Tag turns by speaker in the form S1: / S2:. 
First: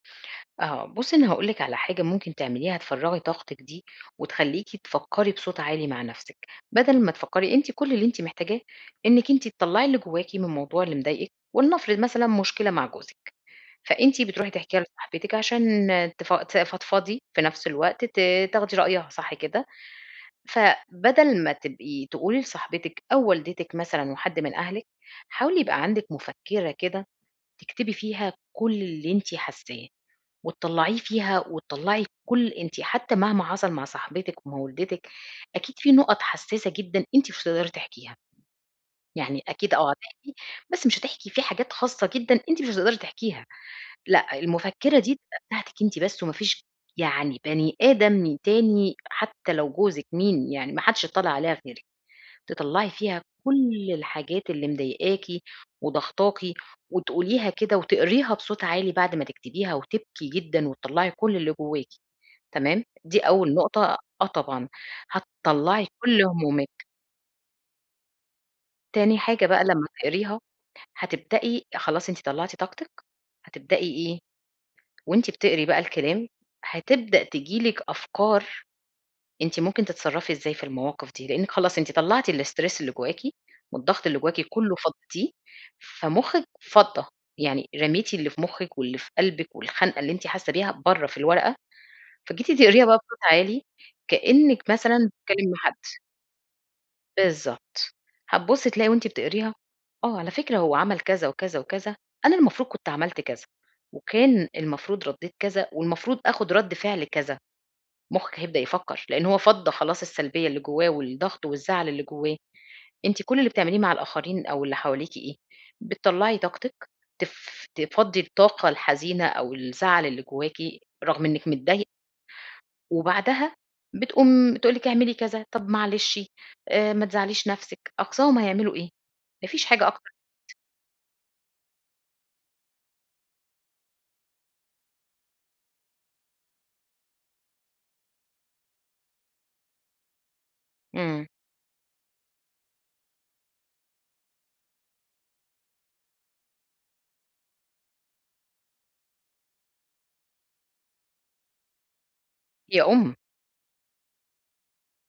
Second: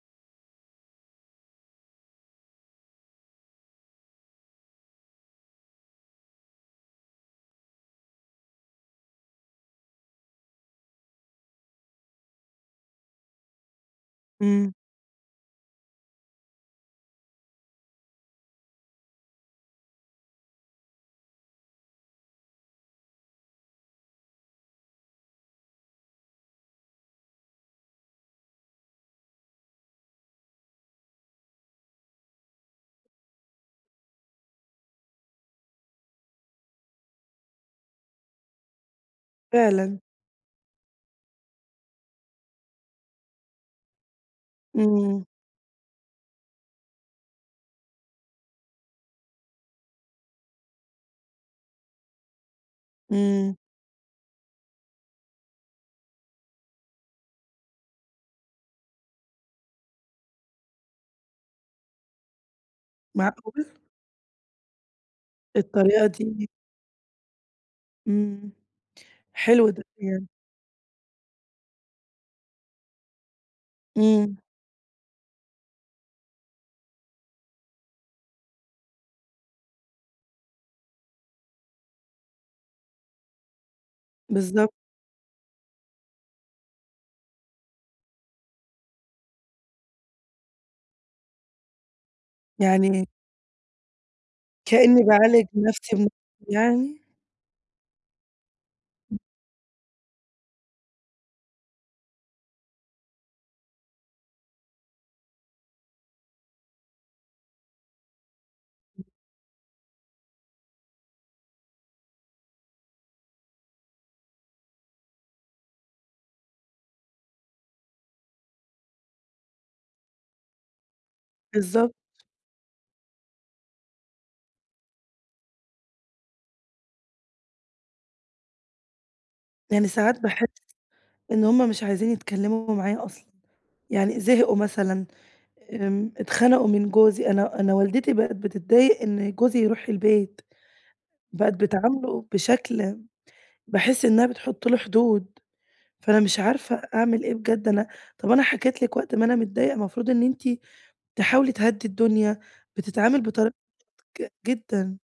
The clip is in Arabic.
S1: آه بُصّي، أنا هاقول لِك على حاجة ممكن تعمليها، تفرغي طاقتِك دي وتخليكِ تفكري بصوت عالي مع نفسك، بدل ما تفكري، أنتِ كل اللي أنتِ محتاجاه إنِك أنتِ تطلّعي اللي جواكِ من الموضوع اللي مضايقِك، ولنفرض مثلًا مشكلة مع جوزِك، فأنتِ بتروحي
S2: إمم.
S1: تحكيها لصاحبتِك عشان تف ت تفضفضي، في نفس الوقت ت تاخدي رأيها، صح كده؟ فبدل ما تبقي تقولي لصاحبتِك أو والدتِك مثلًا وحد من أهلِك، حاولي يبقى عندك مفكّرة كده تكتبي فيها كل اللي أنتِ حاساه وتطلّعيه فيها، وتطلّعي كل أنتِ حتى مهما حصل مع صاحبتِك ومع والدتِك أكيد في نُقط حساسة جدًا أنتِ مش هتقدري تحكيها. يعني أكيد آه
S2: فعلًا.
S1: هتحكي بس مش هتحكي في حاجات خاصة جدًا أنتِ مش هتقدري تحكيها، لأ، المفكرة دي
S2: إمم.
S1: تبقى بتاعتِك أنتِ بس، ومافيش يعني بني آدم تاني حتى لو جوزِك مين يعني، ما حدش يضطّلع عليها غيرِك، تطلّعي فيها
S2: إمم.
S1: كل الحاجات اللي مضايقاكِ وضاغطاكِ وتقوليها كده وتقريها بصوت عالي بعد ما تكتبيها، وتبكي جدًا وتطلّعي كل اللي جواكِ، تمام؟ دي أول
S2: معقولة!
S1: نقطة، آه طبعًا هتطلّعي
S2: الطريقة
S1: كل
S2: دي.
S1: همومِك.
S2: إمم
S1: تاني حاجة بقى
S2: حلو ده.
S1: لما
S2: [unintelligible]
S1: تقريها، هتبدئي خلاص أنتِ طلعتي طاقتِك، هتبدئي إيه؟
S2: إمم.
S1: وأنتِ بتقري بقى الكلام هتبدأ تيجي لِك أفكار أنتِ ممكن تتصرفي إزاي في المواقف دي، لأنِك خلاص أنتِ طلعتِ الstress اللي جواكِ والضغط اللي جواكِ
S2: بالضبط.
S1: كله فضيتيه، فمخِك فضّى، يعني رميتِ اللي في مخِك واللي في قلبِك والخنقة اللي أنتِ حاسة بيها بره في الورقة، فجيتِ تقريها بقى
S2: يعني
S1: بصوت عالي كأنِك
S2: كأني
S1: مثلًا
S2: باعالج
S1: بتتكلمي مع حد.
S2: نفسي بنفسي يعني؟
S1: بالضبط، هتبُصّي تلاقي وأنتِ بتقريها: آه على فكرة هو عمل كذا وكذا وكذا، أنا المفروض كنت عملت كذا، وكان المفروض رديت كذا، والمفروض أخد رد فعل كذا، مخك هيبدأ يفكر
S2: [unintelligible]
S1: لأن هو فضّى خلاص السلبية اللي جواه والضغط والزعل اللي جواه، أنتِ كل اللي بتعمليه مع الآخرين أو اللي حواليكِ إيه؟ بتطلعي طاقتِك، تف تفضّي الطاقة الحزينة أو الزعل اللي جواكِ رغم إنِك متضايق
S2: بالضبط.
S1: وبعدها بتقوم تقول لِك اعملي كذا، طب معلشِ آآ، ما تزعليش نفسِك، أقصاهم هيعملوا إيه؟ ما فيش
S2: يعني
S1: حاجة أكتر.
S2: ساعات باحس
S1: [unintelligible]
S2: إن همّ مش عايزين يتكلموا معايا أصلًا، يعني زهقوا مثلًا، آمم اتخنقوا من جوزي، أنا أنا والدتي بقت بتتضايق إن جوزي يروح البيت،
S1: إمم.
S2: بقت بتعامله بشكل باحس إنها بتحط له حدود، فأنا مش عارفة أعمل إيه بجد، أنا طب أنا حكيت لِك وقت ما أنا متضايقة، المفروض إن أنتِ تحاولي تهدي الدنيا،
S1: هي أم.
S2: بتتعامل بطريقة ج جدًا.